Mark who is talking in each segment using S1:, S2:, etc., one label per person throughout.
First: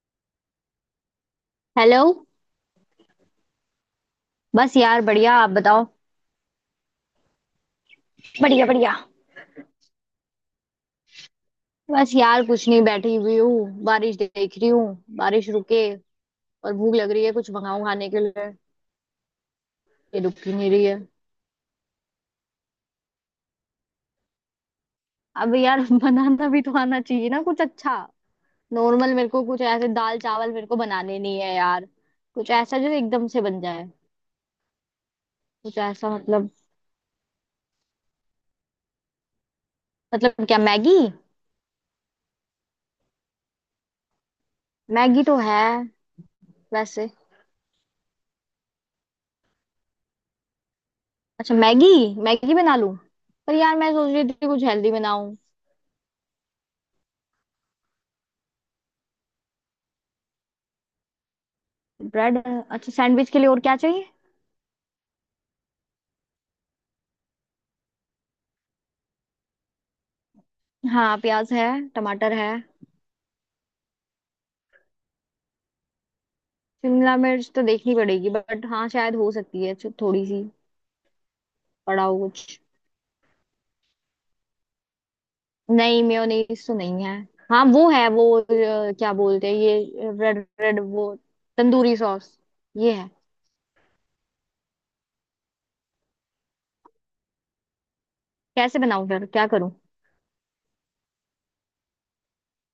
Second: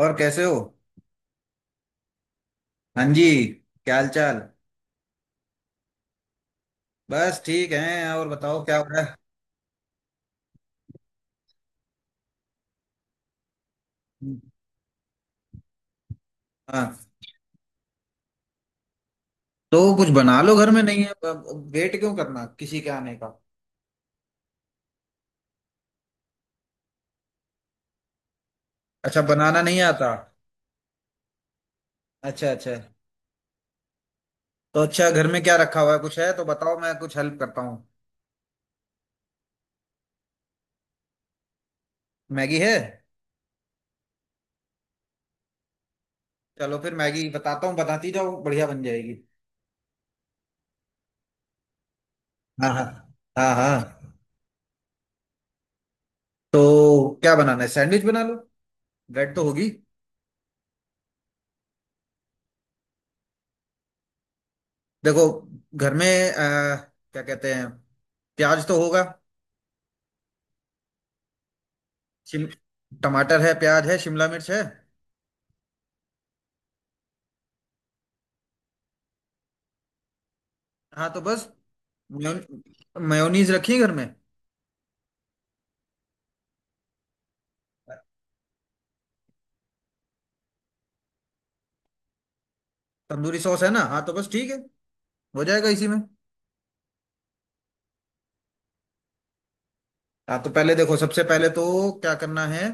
S1: और कैसे हो।
S2: हेलो।
S1: हाँ जी। क्या हाल चाल।
S2: बस यार बढ़िया, आप बताओ।
S1: बस ठीक है और बताओ
S2: बढ़िया
S1: क्या हो
S2: बढ़िया।
S1: रहा
S2: बस यार कुछ नहीं, बैठी हुई हूँ बारिश देख
S1: है।
S2: रही हूँ। बारिश रुके और भूख
S1: हाँ
S2: लग रही है, कुछ मंगाऊं खाने के लिए।
S1: तो कुछ
S2: ये
S1: बना
S2: रुक ही
S1: लो घर
S2: नहीं
S1: में
S2: रही है।
S1: नहीं है। वेट क्यों करना किसी के आने का।
S2: अब यार बनाना भी तो आना चाहिए ना कुछ अच्छा। नॉर्मल
S1: अच्छा
S2: मेरे को कुछ
S1: बनाना नहीं
S2: ऐसे
S1: आता।
S2: दाल चावल मेरे को बनाने नहीं है यार। कुछ
S1: अच्छा अच्छा।
S2: ऐसा जो एकदम से बन जाए।
S1: तो अच्छा घर में क्या
S2: कुछ
S1: रखा हुआ है
S2: ऐसा
S1: कुछ है तो
S2: मतलब
S1: बताओ मैं कुछ हेल्प करता हूँ।
S2: मतलब क्या, मैगी?
S1: मैगी है।
S2: मैगी तो है
S1: चलो फिर
S2: वैसे।
S1: मैगी बताता हूँ बताती जाओ बढ़िया बन जाएगी।
S2: अच्छा मैगी, मैगी
S1: हाँ
S2: बना
S1: हाँ।
S2: लूं?
S1: हाँ
S2: पर यार मैं सोच
S1: हाँ
S2: रही थी कुछ हेल्दी बनाऊं।
S1: तो क्या बनाना है सैंडविच बना लो। ब्रेड तो होगी।
S2: ब्रेड? अच्छा सैंडविच के लिए और क्या चाहिए?
S1: देखो घर में अ, क्या कहते हैं प्याज तो होगा।
S2: हाँ प्याज है। टमाटर
S1: शिम
S2: है।
S1: टमाटर है प्याज है शिमला मिर्च है।
S2: शिमला मिर्च तो देखनी पड़ेगी, बट हाँ शायद हो सकती है थोड़ी सी
S1: हाँ तो बस
S2: पड़ा हो कुछ।
S1: मेयोनीज रखी है घर में।
S2: नहीं मेयोनीज तो नहीं है। हाँ वो है वो क्या बोलते हैं ये रेड रेड वो, तंदूरी सॉस, ये है।
S1: तंदूरी सॉस है ना। हाँ तो बस ठीक है। हो जाएगा इसी में।
S2: कैसे बनाऊं फिर, क्या करूं?
S1: हाँ तो पहले देखो सबसे पहले तो क्या करना है।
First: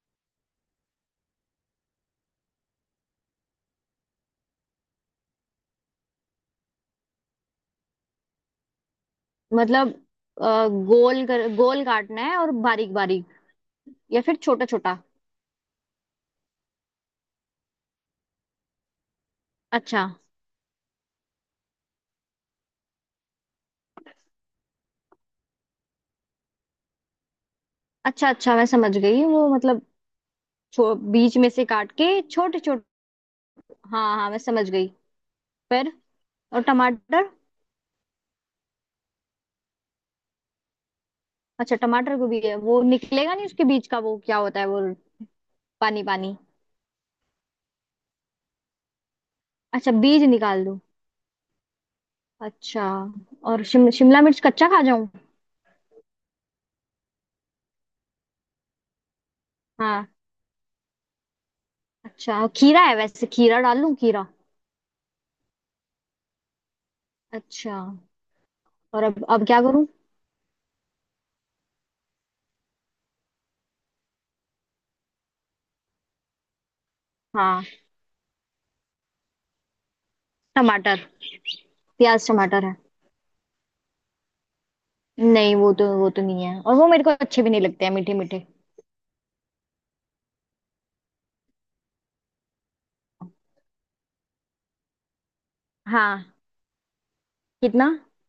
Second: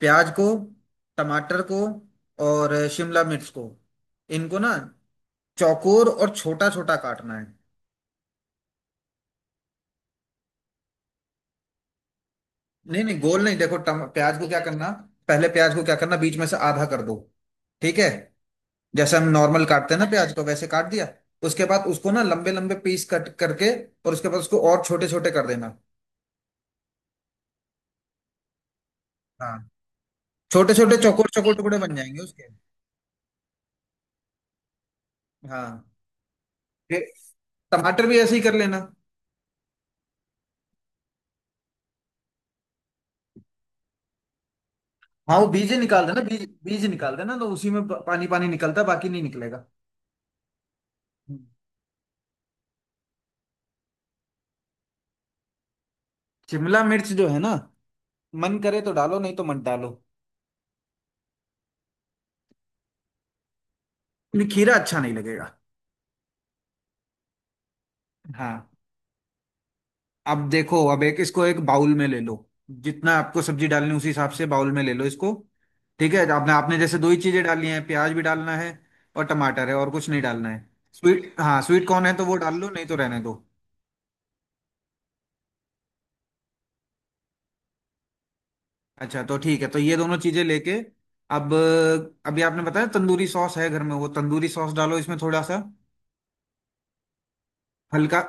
S1: प्याज को टमाटर को और शिमला मिर्च को इनको ना चौकोर और छोटा छोटा काटना है।
S2: मतलब गोल कर गोल काटना है और बारीक
S1: नहीं नहीं
S2: बारीक
S1: गोल नहीं देखो
S2: या फिर
S1: प्याज को क्या
S2: छोटा
S1: करना।
S2: छोटा?
S1: पहले प्याज को क्या करना बीच में से आधा कर दो। ठीक है। जैसे हम नॉर्मल काटते हैं
S2: अच्छा
S1: ना प्याज को वैसे काट दिया। उसके बाद उसको ना लंबे लंबे पीस कट करके और उसके बाद उसको और छोटे छोटे कर देना।
S2: अच्छा, अच्छा मैं समझ गई वो
S1: हाँ
S2: मतलब।
S1: छोटे छोटे चौकोर
S2: बीच में
S1: चौकोर
S2: से
S1: टुकड़े
S2: काट
S1: बन जाएंगे
S2: के
S1: उसके।
S2: छोटे छोटे? हाँ हाँ मैं समझ गई।
S1: हाँ
S2: फिर? और
S1: फिर
S2: टमाटर?
S1: टमाटर भी ऐसे ही कर लेना।
S2: अच्छा टमाटर को भी है वो निकलेगा नहीं उसके बीज का वो क्या होता है वो?
S1: हाँ वो बीज ही
S2: पानी
S1: निकाल देना
S2: पानी।
S1: बीज बीज निकाल देना तो उसी में पानी पानी निकलता है बाकी नहीं निकलेगा।
S2: अच्छा बीज निकाल दूं?
S1: हम्म।
S2: अच्छा। और शिमला मिर्च कच्चा खा जाऊं?
S1: शिमला मिर्च जो है ना मन करे तो डालो नहीं तो मत डालो।
S2: हाँ। अच्छा और खीरा है वैसे, खीरा डाल लूं, खीरा?
S1: नहीं, खीरा अच्छा नहीं लगेगा।
S2: अच्छा।
S1: हाँ
S2: और अब क्या करूं?
S1: अब देखो अब एक इसको एक बाउल में ले लो। जितना आपको सब्जी डालनी है, उसी हिसाब से बाउल में ले लो इसको। ठीक है आपने आपने जैसे दो ही चीजें
S2: हाँ
S1: डालनी है प्याज भी डालना है और टमाटर है और कुछ नहीं डालना है।
S2: टमाटर,
S1: स्वीट हाँ स्वीट कॉर्न है तो
S2: प्याज
S1: वो डाल
S2: टमाटर
S1: लो
S2: है।
S1: नहीं तो रहने दो।
S2: नहीं वो तो वो तो नहीं है, और वो मेरे को अच्छे भी नहीं लगते हैं मीठे मीठे।
S1: अच्छा तो ठीक है तो ये दोनों चीजें लेके अब अभी आपने बताया तंदूरी सॉस है घर में वो तंदूरी सॉस डालो इसमें थोड़ा सा।
S2: हाँ। कितना?
S1: हल्का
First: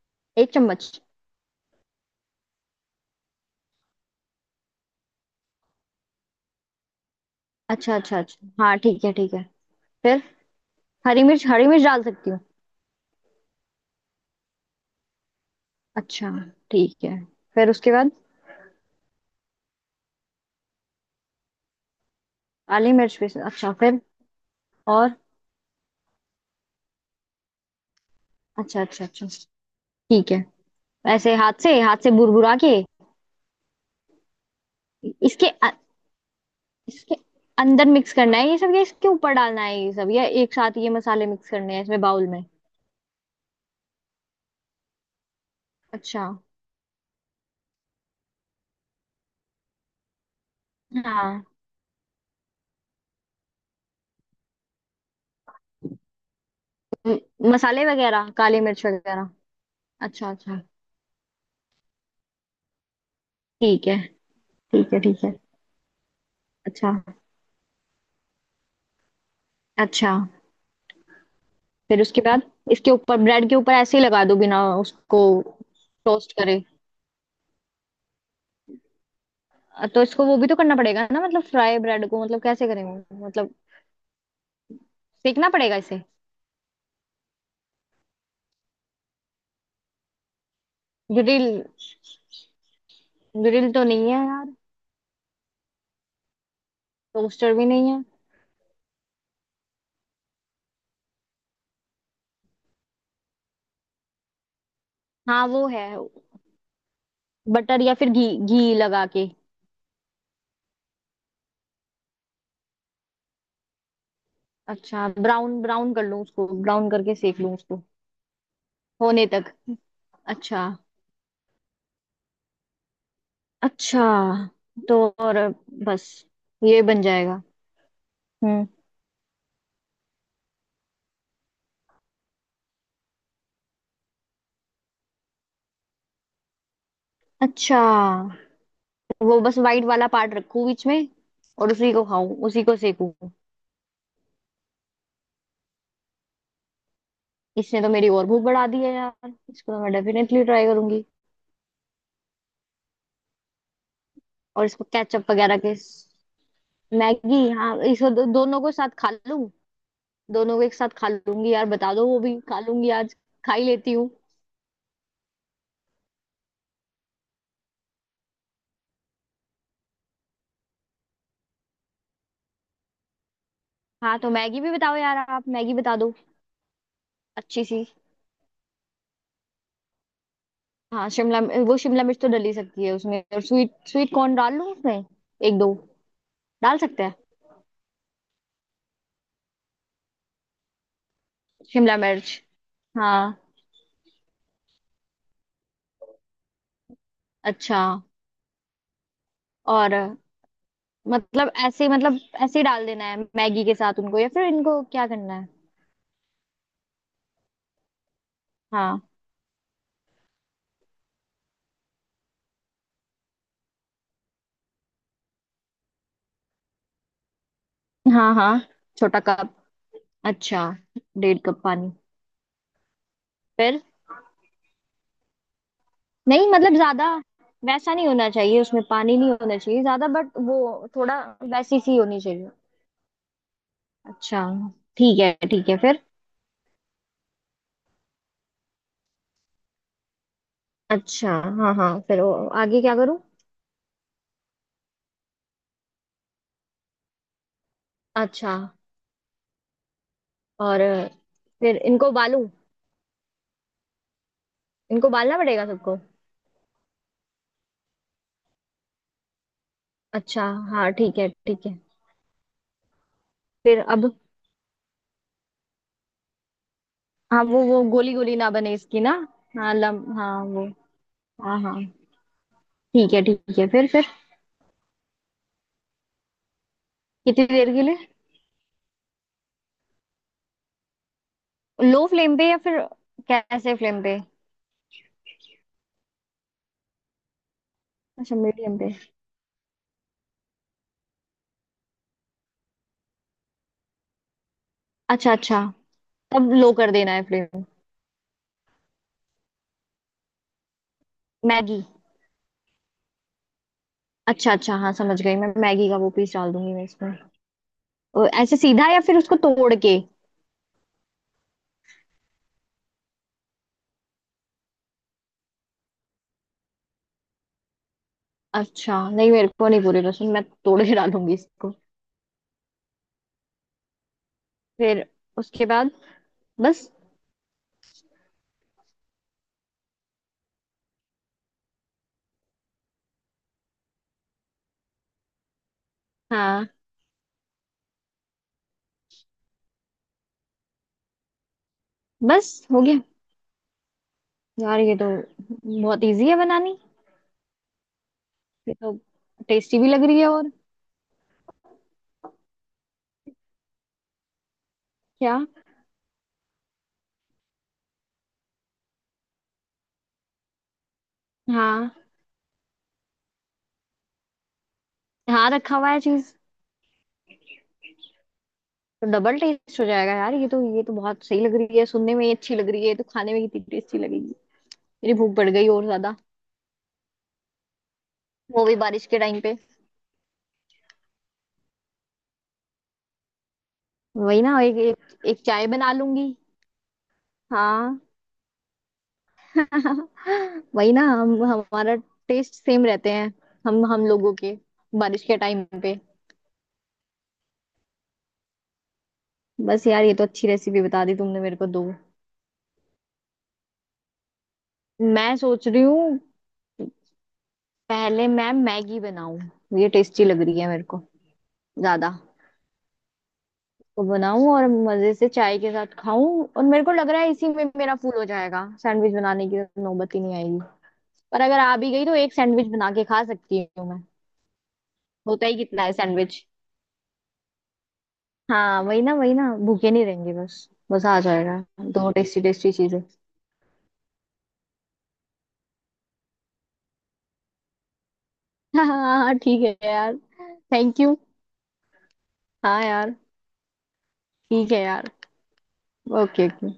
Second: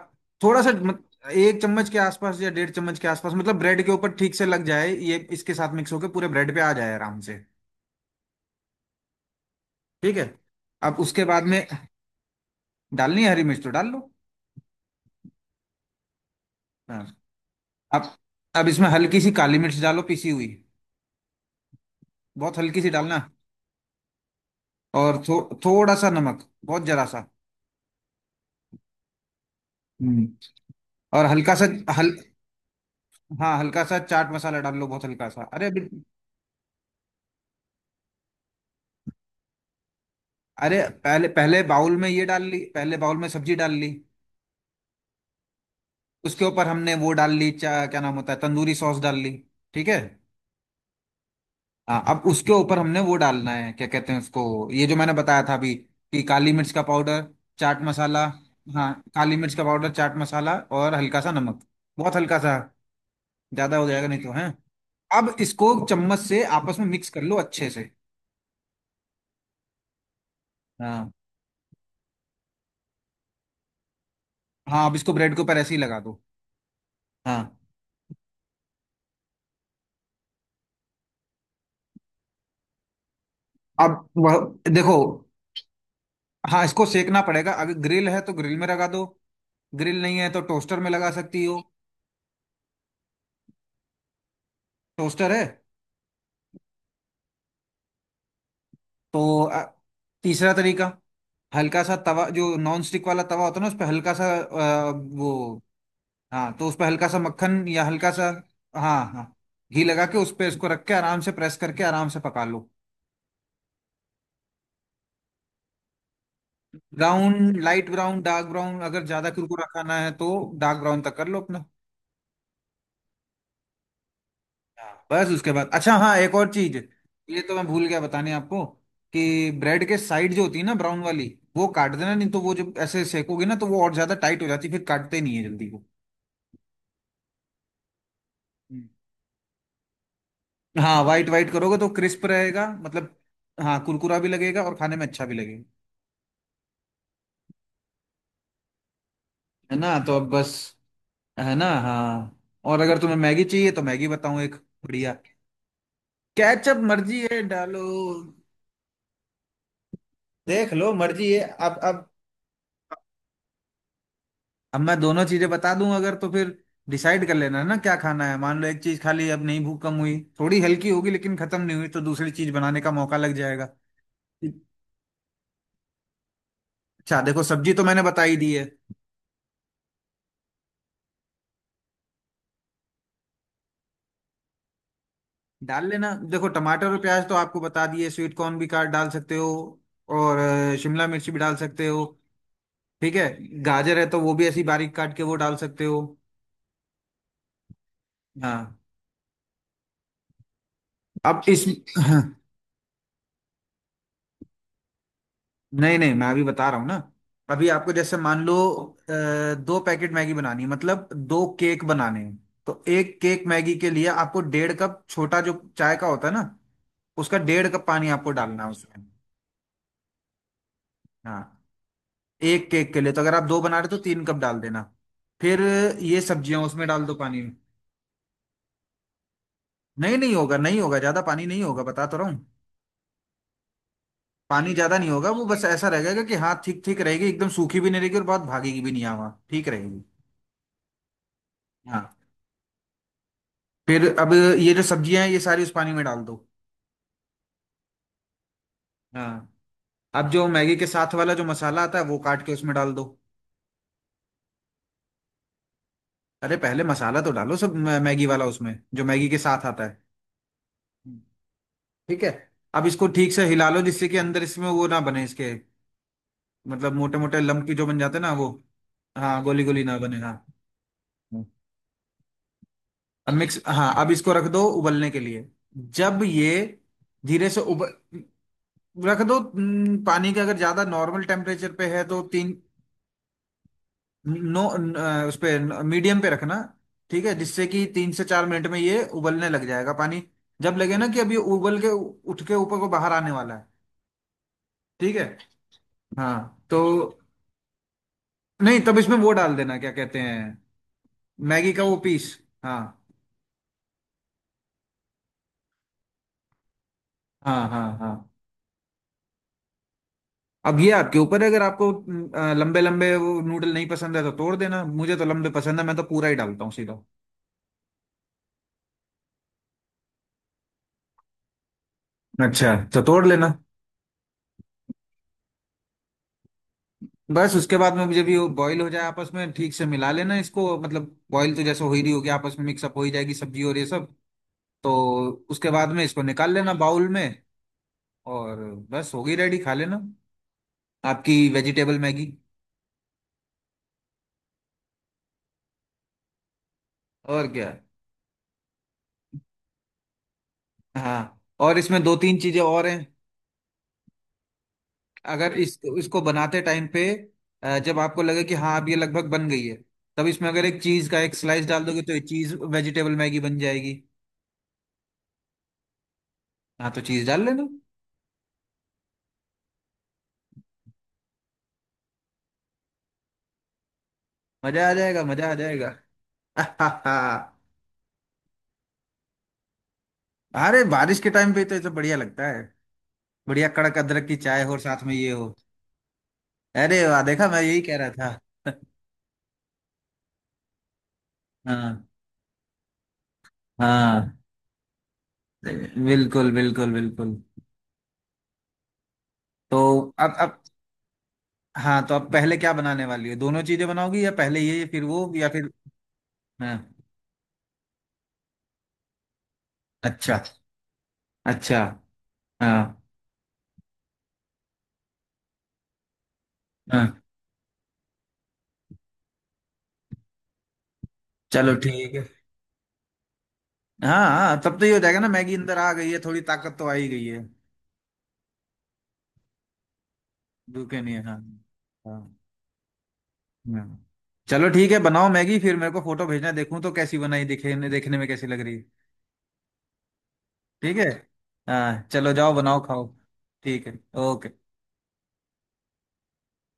S2: एक
S1: थोड़ा सा
S2: चम्मच?
S1: मत, एक चम्मच के आसपास या डेढ़ चम्मच के आसपास मतलब ब्रेड के ऊपर ठीक से लग जाए ये इसके साथ मिक्स होके पूरे ब्रेड पे आ जाए आराम से।
S2: अच्छा अच्छा अच्छा, हाँ ठीक है ठीक है।
S1: ठीक
S2: फिर?
S1: है अब
S2: हरी
S1: उसके बाद
S2: मिर्च,
S1: में
S2: हरी मिर्च डाल सकती हूँ?
S1: डालनी है हरी मिर्च तो डाल लो।
S2: अच्छा, ठीक
S1: हाँ
S2: है। फिर उसके
S1: अब
S2: बाद?
S1: अब इसमें हल्की सी काली मिर्च डालो पिसी हुई। बहुत हल्की सी
S2: काली मिर्च
S1: डालना
S2: भी? अच्छा, फिर? और?
S1: और थोड़ा सा नमक बहुत जरा सा।
S2: अच्छा अच्छा अच्छा,
S1: हम्म
S2: ठीक है।
S1: और
S2: ऐसे
S1: हल्का सा
S2: हाथ से
S1: हल
S2: बुरबुरा के?
S1: हाँ हल्का सा चाट मसाला डाल लो बहुत हल्का सा
S2: इसके
S1: अरे
S2: अ- इसके अंदर मिक्स करना है ये सब या इसके ऊपर डालना है ये सब, या एक साथ
S1: अरे
S2: ये मसाले
S1: पहले
S2: मिक्स
S1: पहले
S2: करने हैं
S1: बाउल
S2: इसमें
S1: में ये
S2: बाउल
S1: डाल
S2: में?
S1: ली पहले बाउल में सब्जी डाल ली।
S2: अच्छा,
S1: उसके ऊपर हमने वो डाल ली क्या नाम होता है तंदूरी सॉस डाल ली। ठीक है।
S2: हाँ।
S1: हाँ अब उसके ऊपर हमने वो डालना है क्या कहते हैं उसको ये जो मैंने बताया था अभी कि काली मिर्च का
S2: म-
S1: पाउडर चाट
S2: मसाले
S1: मसाला।
S2: वगैरह, काली मिर्च
S1: हाँ
S2: वगैरह?
S1: काली मिर्च का पाउडर चाट
S2: अच्छा
S1: मसाला
S2: अच्छा।
S1: और हल्का सा नमक। बहुत हल्का सा ज्यादा
S2: ठीक
S1: हो
S2: है,
S1: जाएगा नहीं तो है।
S2: ठीक है, ठीक है।
S1: अब इसको चम्मच से आपस में
S2: अच्छा
S1: मिक्स कर लो अच्छे से।
S2: अच्छा।
S1: हाँ
S2: फिर उसके बाद इसके ऊपर, ब्रेड के ऊपर ऐसे ही लगा दो बिना
S1: हाँ अब इसको
S2: उसको
S1: ब्रेड के ऊपर ऐसे ही लगा दो।
S2: टोस्ट करे?
S1: हाँ
S2: तो इसको वो भी तो करना पड़ेगा ना, मतलब फ्राई ब्रेड को, मतलब कैसे करेंगे? मतलब
S1: अब वह देखो
S2: सेकना पड़ेगा इसे?
S1: हाँ इसको सेकना पड़ेगा अगर ग्रिल है तो ग्रिल में लगा दो। ग्रिल नहीं है तो टोस्टर में लगा सकती
S2: ग्रिल,
S1: हो।
S2: ग्रिल तो नहीं है यार।
S1: टोस्टर है
S2: टोस्टर भी नहीं है।
S1: तो तीसरा तरीका हल्का सा तवा जो नॉन स्टिक वाला तवा होता है ना उस पर हल्का सा वो
S2: हाँ वो है।
S1: हाँ तो उस पर हल्का सा मक्खन
S2: बटर
S1: या
S2: या फिर
S1: हल्का
S2: घी,
S1: सा।
S2: घी
S1: हाँ
S2: लगा के?
S1: हाँ घी लगा के उस पे इसको रख के आराम से प्रेस करके आराम से पका लो।
S2: अच्छा, ब्राउन ब्राउन कर लूं उसको, ब्राउन करके
S1: ब्राउन
S2: सेक लूं उसको
S1: लाइट ब्राउन डार्क ब्राउन अगर
S2: होने
S1: ज्यादा
S2: तक?
S1: कुरकुरा खाना है तो
S2: अच्छा।
S1: डार्क ब्राउन तक कर लो अपना।
S2: अच्छा
S1: हाँ
S2: तो
S1: बस
S2: और
S1: उसके बाद अच्छा
S2: बस
S1: हाँ एक और चीज
S2: ये बन
S1: ये
S2: जाएगा?
S1: तो मैं भूल गया बताने आपको
S2: हम्म।
S1: कि ब्रेड के साइड जो होती है ना ब्राउन वाली वो काट देना नहीं तो वो जब ऐसे सेकोगे ना तो वो और ज्यादा टाइट हो जाती है, फिर काटते नहीं है जल्दी वो।
S2: अच्छा वो बस वाइट वाला पार्ट रखूं बीच
S1: हाँ
S2: में,
S1: व्हाइट व्हाइट
S2: और
S1: करोगे तो
S2: उसी को
S1: क्रिस्प
S2: खाऊं, उसी
S1: रहेगा
S2: को सेकूं?
S1: मतलब। हाँ कुरकुरा भी लगेगा और खाने में अच्छा भी लगेगा।
S2: इसने तो मेरी और भूख बढ़ा दी है यार, इसको
S1: है
S2: तो मैं
S1: ना तो अब
S2: डेफिनेटली
S1: बस
S2: ट्राई करूंगी।
S1: है ना हाँ और अगर तुम्हें मैगी चाहिए तो मैगी बताऊँ एक
S2: और इसको
S1: बढ़िया।
S2: केचप वगैरह
S1: कैचअप मर्जी है
S2: मैगी, हाँ
S1: डालो।
S2: इसको दोनों को साथ खा लूं? दोनों को
S1: देख
S2: एक साथ
S1: लो
S2: खा
S1: मर्जी है।
S2: लूंगी यार,
S1: अब
S2: बता
S1: अब
S2: दो, वो भी खा लूंगी आज। खा ही लेती हूँ।
S1: अब मैं दोनों चीजें बता दूं अगर तो फिर डिसाइड कर लेना है ना क्या खाना है मान लो एक चीज खा ली अब नहीं भूख कम हुई थोड़ी हल्की होगी लेकिन खत्म नहीं हुई तो दूसरी चीज बनाने का मौका लग जाएगा।
S2: हाँ तो मैगी भी बताओ यार, आप मैगी बता दो।
S1: अच्छा देखो
S2: अच्छी
S1: सब्जी
S2: सी।
S1: तो मैंने बता ही दी है।
S2: हाँ वो शिमला मिर्च तो डल ही सकती है उसमें, और स्वीट, स्वीट कॉर्न डाल लूं उसमें? एक दो।
S1: डाल लेना देखो
S2: डाल
S1: टमाटर और
S2: सकते हैं।
S1: प्याज तो आपको बता दिए स्वीट कॉर्न भी काट डाल सकते हो और शिमला मिर्च भी डाल सकते
S2: शिमला
S1: हो।
S2: मिर्च,
S1: ठीक
S2: हाँ।
S1: है गाजर है तो वो भी ऐसी बारीक काट के वो डाल सकते हो।
S2: अच्छा।
S1: हाँ
S2: और
S1: अब
S2: मतलब
S1: इस
S2: ऐसे, मतलब
S1: हाँ,
S2: ऐसे ही डाल देना है मैगी के साथ उनको, या फिर इनको क्या करना है?
S1: नहीं नहीं मैं अभी बता रहा हूँ ना। अभी आपको जैसे मान लो
S2: हाँ
S1: दो पैकेट मैगी बनानी है मतलब दो केक बनाने हैं। तो एक केक मैगी के लिए आपको डेढ़ कप छोटा जो चाय का होता है ना उसका डेढ़ कप पानी आपको
S2: हाँ हाँ।
S1: डालना है उसमें।
S2: छोटा कप। अच्छा। डेढ़
S1: हाँ
S2: कप पानी?
S1: एक केक के लिए तो अगर आप दो बना
S2: फिर?
S1: रहे हो तो तीन कप डाल देना। फिर ये
S2: नहीं
S1: सब्जियां
S2: मतलब
S1: उसमें डाल
S2: ज्यादा
S1: दो पानी में।
S2: वैसा नहीं होना चाहिए, उसमें पानी नहीं होना चाहिए ज्यादा,
S1: नहीं
S2: बट
S1: नहीं होगा
S2: वो
S1: नहीं होगा
S2: थोड़ा
S1: ज्यादा पानी नहीं
S2: वैसी
S1: होगा
S2: सी
S1: बता तो
S2: होनी
S1: रहा हूँ।
S2: चाहिए। अच्छा।
S1: पानी ज्यादा नहीं
S2: ठीक
S1: होगा
S2: है
S1: वो बस
S2: ठीक है।
S1: ऐसा
S2: फिर?
S1: रहेगा कि हाँ ठीक ठीक रहेगी एकदम सूखी भी नहीं रहेगी और बहुत भागेगी भी नहीं हवा ठीक रहेगी।
S2: अच्छा। हाँ हाँ
S1: हाँ
S2: फिर आगे क्या करूँ?
S1: फिर अब ये जो सब्जियां हैं ये सारी उस पानी में डाल दो।
S2: अच्छा।
S1: हाँ अब जो मैगी
S2: और
S1: के साथ वाला जो
S2: फिर
S1: मसाला आता है
S2: इनको
S1: वो काट
S2: उबालूं,
S1: के उसमें डाल दो।
S2: इनको उबालना पड़ेगा सबको?
S1: अरे पहले मसाला तो डालो सब मैगी वाला उसमें जो मैगी के साथ आता है।
S2: अच्छा हाँ, ठीक है ठीक है।
S1: ठीक है अब इसको ठीक से हिला
S2: फिर
S1: लो जिससे
S2: अब?
S1: कि अंदर इसमें वो ना बने इसके मतलब मोटे मोटे
S2: हाँ
S1: लम्पी
S2: वो
S1: जो बन
S2: गोली
S1: जाते हैं ना
S2: गोली
S1: वो।
S2: ना बने इसकी ना?
S1: हाँ गोली
S2: हाँ
S1: गोली ना
S2: लम
S1: बने हाँ
S2: हाँ वो। हाँ हाँ। ठीक है
S1: अब
S2: ठीक
S1: मिक्स
S2: है। फिर
S1: हाँ
S2: फिर?
S1: अब इसको रख दो उबलने के लिए जब ये
S2: कितनी
S1: धीरे से
S2: देर के
S1: उब
S2: लिए?
S1: रख दो पानी के अगर ज्यादा नॉर्मल टेम्परेचर पे है
S2: लो
S1: तो
S2: फ्लेम पे या
S1: तीन
S2: फिर कैसे फ्लेम पे?
S1: नो उस पे मीडियम पे रखना। ठीक है जिससे कि तीन से
S2: अच्छा
S1: चार मिनट
S2: मीडियम
S1: में
S2: पे।
S1: ये उबलने लग जाएगा पानी। जब लगे ना कि अब ये उबल के उठ के ऊपर को बाहर आने वाला है। ठीक है
S2: अच्छा अच्छा,
S1: हाँ
S2: तब लो
S1: तो
S2: कर देना है फ्लेम?
S1: नहीं तब इसमें वो डाल देना क्या कहते हैं मैगी
S2: मैगी?
S1: का वो पीस। हाँ
S2: अच्छा अच्छा, हाँ समझ गई मैं, मैगी का वो पीस डाल दूंगी मैं इसमें।
S1: हाँ हाँ हाँ
S2: और ऐसे सीधा या फिर उसको तोड़ के?
S1: अब ये आपके ऊपर है अगर आपको लंबे लंबे वो नूडल नहीं पसंद है तो तोड़ देना मुझे तो लंबे पसंद है मैं तो पूरा ही डालता हूँ सीधा।
S2: अच्छा नहीं, मेरे को नहीं पूरी पसंद, मैं तोड़ के डालूंगी इसको।
S1: अच्छा तो तोड़ लेना।
S2: फिर उसके बाद? बस?
S1: बस उसके बाद में जब ये बॉईल हो जाए आपस में ठीक से मिला लेना इसको मतलब बॉईल तो जैसे हो ही रही होगी आपस में मिक्सअप हो ही जाएगी सब्जी और ये सब। तो उसके बाद में इसको निकाल
S2: हाँ
S1: लेना बाउल में और बस होगी रेडी खा लेना आपकी वेजिटेबल मैगी।
S2: बस हो गया। यार ये तो बहुत इजी है बनानी।
S1: और क्या।
S2: ये तो टेस्टी भी लग रही है, और
S1: हाँ और इसमें दो तीन चीजें और हैं।
S2: क्या।
S1: अगर इस इसको बनाते टाइम पे जब आपको लगे कि हाँ अब ये लगभग बन गई है तब इसमें अगर एक चीज का एक स्लाइस डाल
S2: हाँ
S1: दोगे तो ये चीज वेजिटेबल मैगी बन जाएगी।
S2: हाँ, रखा हुआ है चीज।
S1: हाँ तो चीज डाल लेना।
S2: तो डबल टेस्ट हो जाएगा यार, ये तो, ये तो बहुत सही लग रही है, सुनने में ही अच्छी लग रही है, ये तो खाने में कितनी टेस्टी लगेगी।
S1: मजा आ
S2: मेरी
S1: जाएगा
S2: भूख
S1: मजा
S2: बढ़
S1: आ
S2: गई और
S1: जाएगा।
S2: ज्यादा। वो भी बारिश के टाइम पे।
S1: अरे बारिश के टाइम पे तो ये तो बढ़िया लगता है। बढ़िया कड़क अदरक की
S2: वही ना,
S1: चाय हो
S2: एक
S1: और साथ में
S2: एक,
S1: ये
S2: एक
S1: हो।
S2: चाय बना लूंगी।
S1: अरे वाह देखा मैं यही कह
S2: हाँ।
S1: रहा था।
S2: वही ना, हम हमारा
S1: हाँ
S2: टेस्ट सेम रहते हैं हम लोगों
S1: हाँ
S2: के, बारिश के टाइम पे।
S1: बिल्कुल बिल्कुल बिल्कुल। तो
S2: बस यार ये तो अच्छी
S1: अब
S2: रेसिपी बता दी तुमने मेरे को, दो।
S1: हाँ तो अब पहले क्या बनाने वाली हो दोनों चीजें बनाओगी या पहले ये फिर वो
S2: मैं
S1: या
S2: सोच
S1: फिर
S2: रही हूँ,
S1: हाँ
S2: पहले मैं मैगी बनाऊं। ये टेस्टी
S1: अच्छा
S2: लग रही है मेरे को
S1: अच्छा
S2: ज्यादा
S1: हाँ
S2: को बनाऊं, और मजे से चाय के साथ खाऊं। और मेरे को
S1: हाँ
S2: लग रहा है इसी में मेरा फूल हो जाएगा, सैंडविच बनाने की तो नौबत ही नहीं आएगी। पर अगर
S1: चलो
S2: आ भी गई
S1: ठीक
S2: तो
S1: है।
S2: एक सैंडविच बना के खा सकती हूँ मैं।
S1: हाँ हाँ तब तो ये हो जाएगा ना
S2: होता
S1: मैगी
S2: ही
S1: अंदर
S2: कितना
S1: आ
S2: है
S1: गई है
S2: सैंडविच।
S1: थोड़ी ताकत तो आ ही गई है।
S2: हाँ वही ना, वही ना, भूखे नहीं रहेंगे, बस
S1: भूखे
S2: बस
S1: नहीं
S2: आ
S1: है हाँ।
S2: जाएगा। दो
S1: हाँ
S2: टेस्टी टेस्टी चीजें।
S1: हाँ। चलो ठीक है बनाओ मैगी फिर मेरे को फोटो भेजना देखूं तो कैसी बनाई दिखे देखने में कैसी लग रही है।
S2: हाँ हाँ हाँ, ठीक है यार।
S1: ठीक
S2: थैंक
S1: है
S2: यू।
S1: हाँ चलो जाओ बनाओ
S2: हाँ
S1: खाओ।
S2: यार।
S1: ठीक है ओके।
S2: ठीक है यार। Okay okay.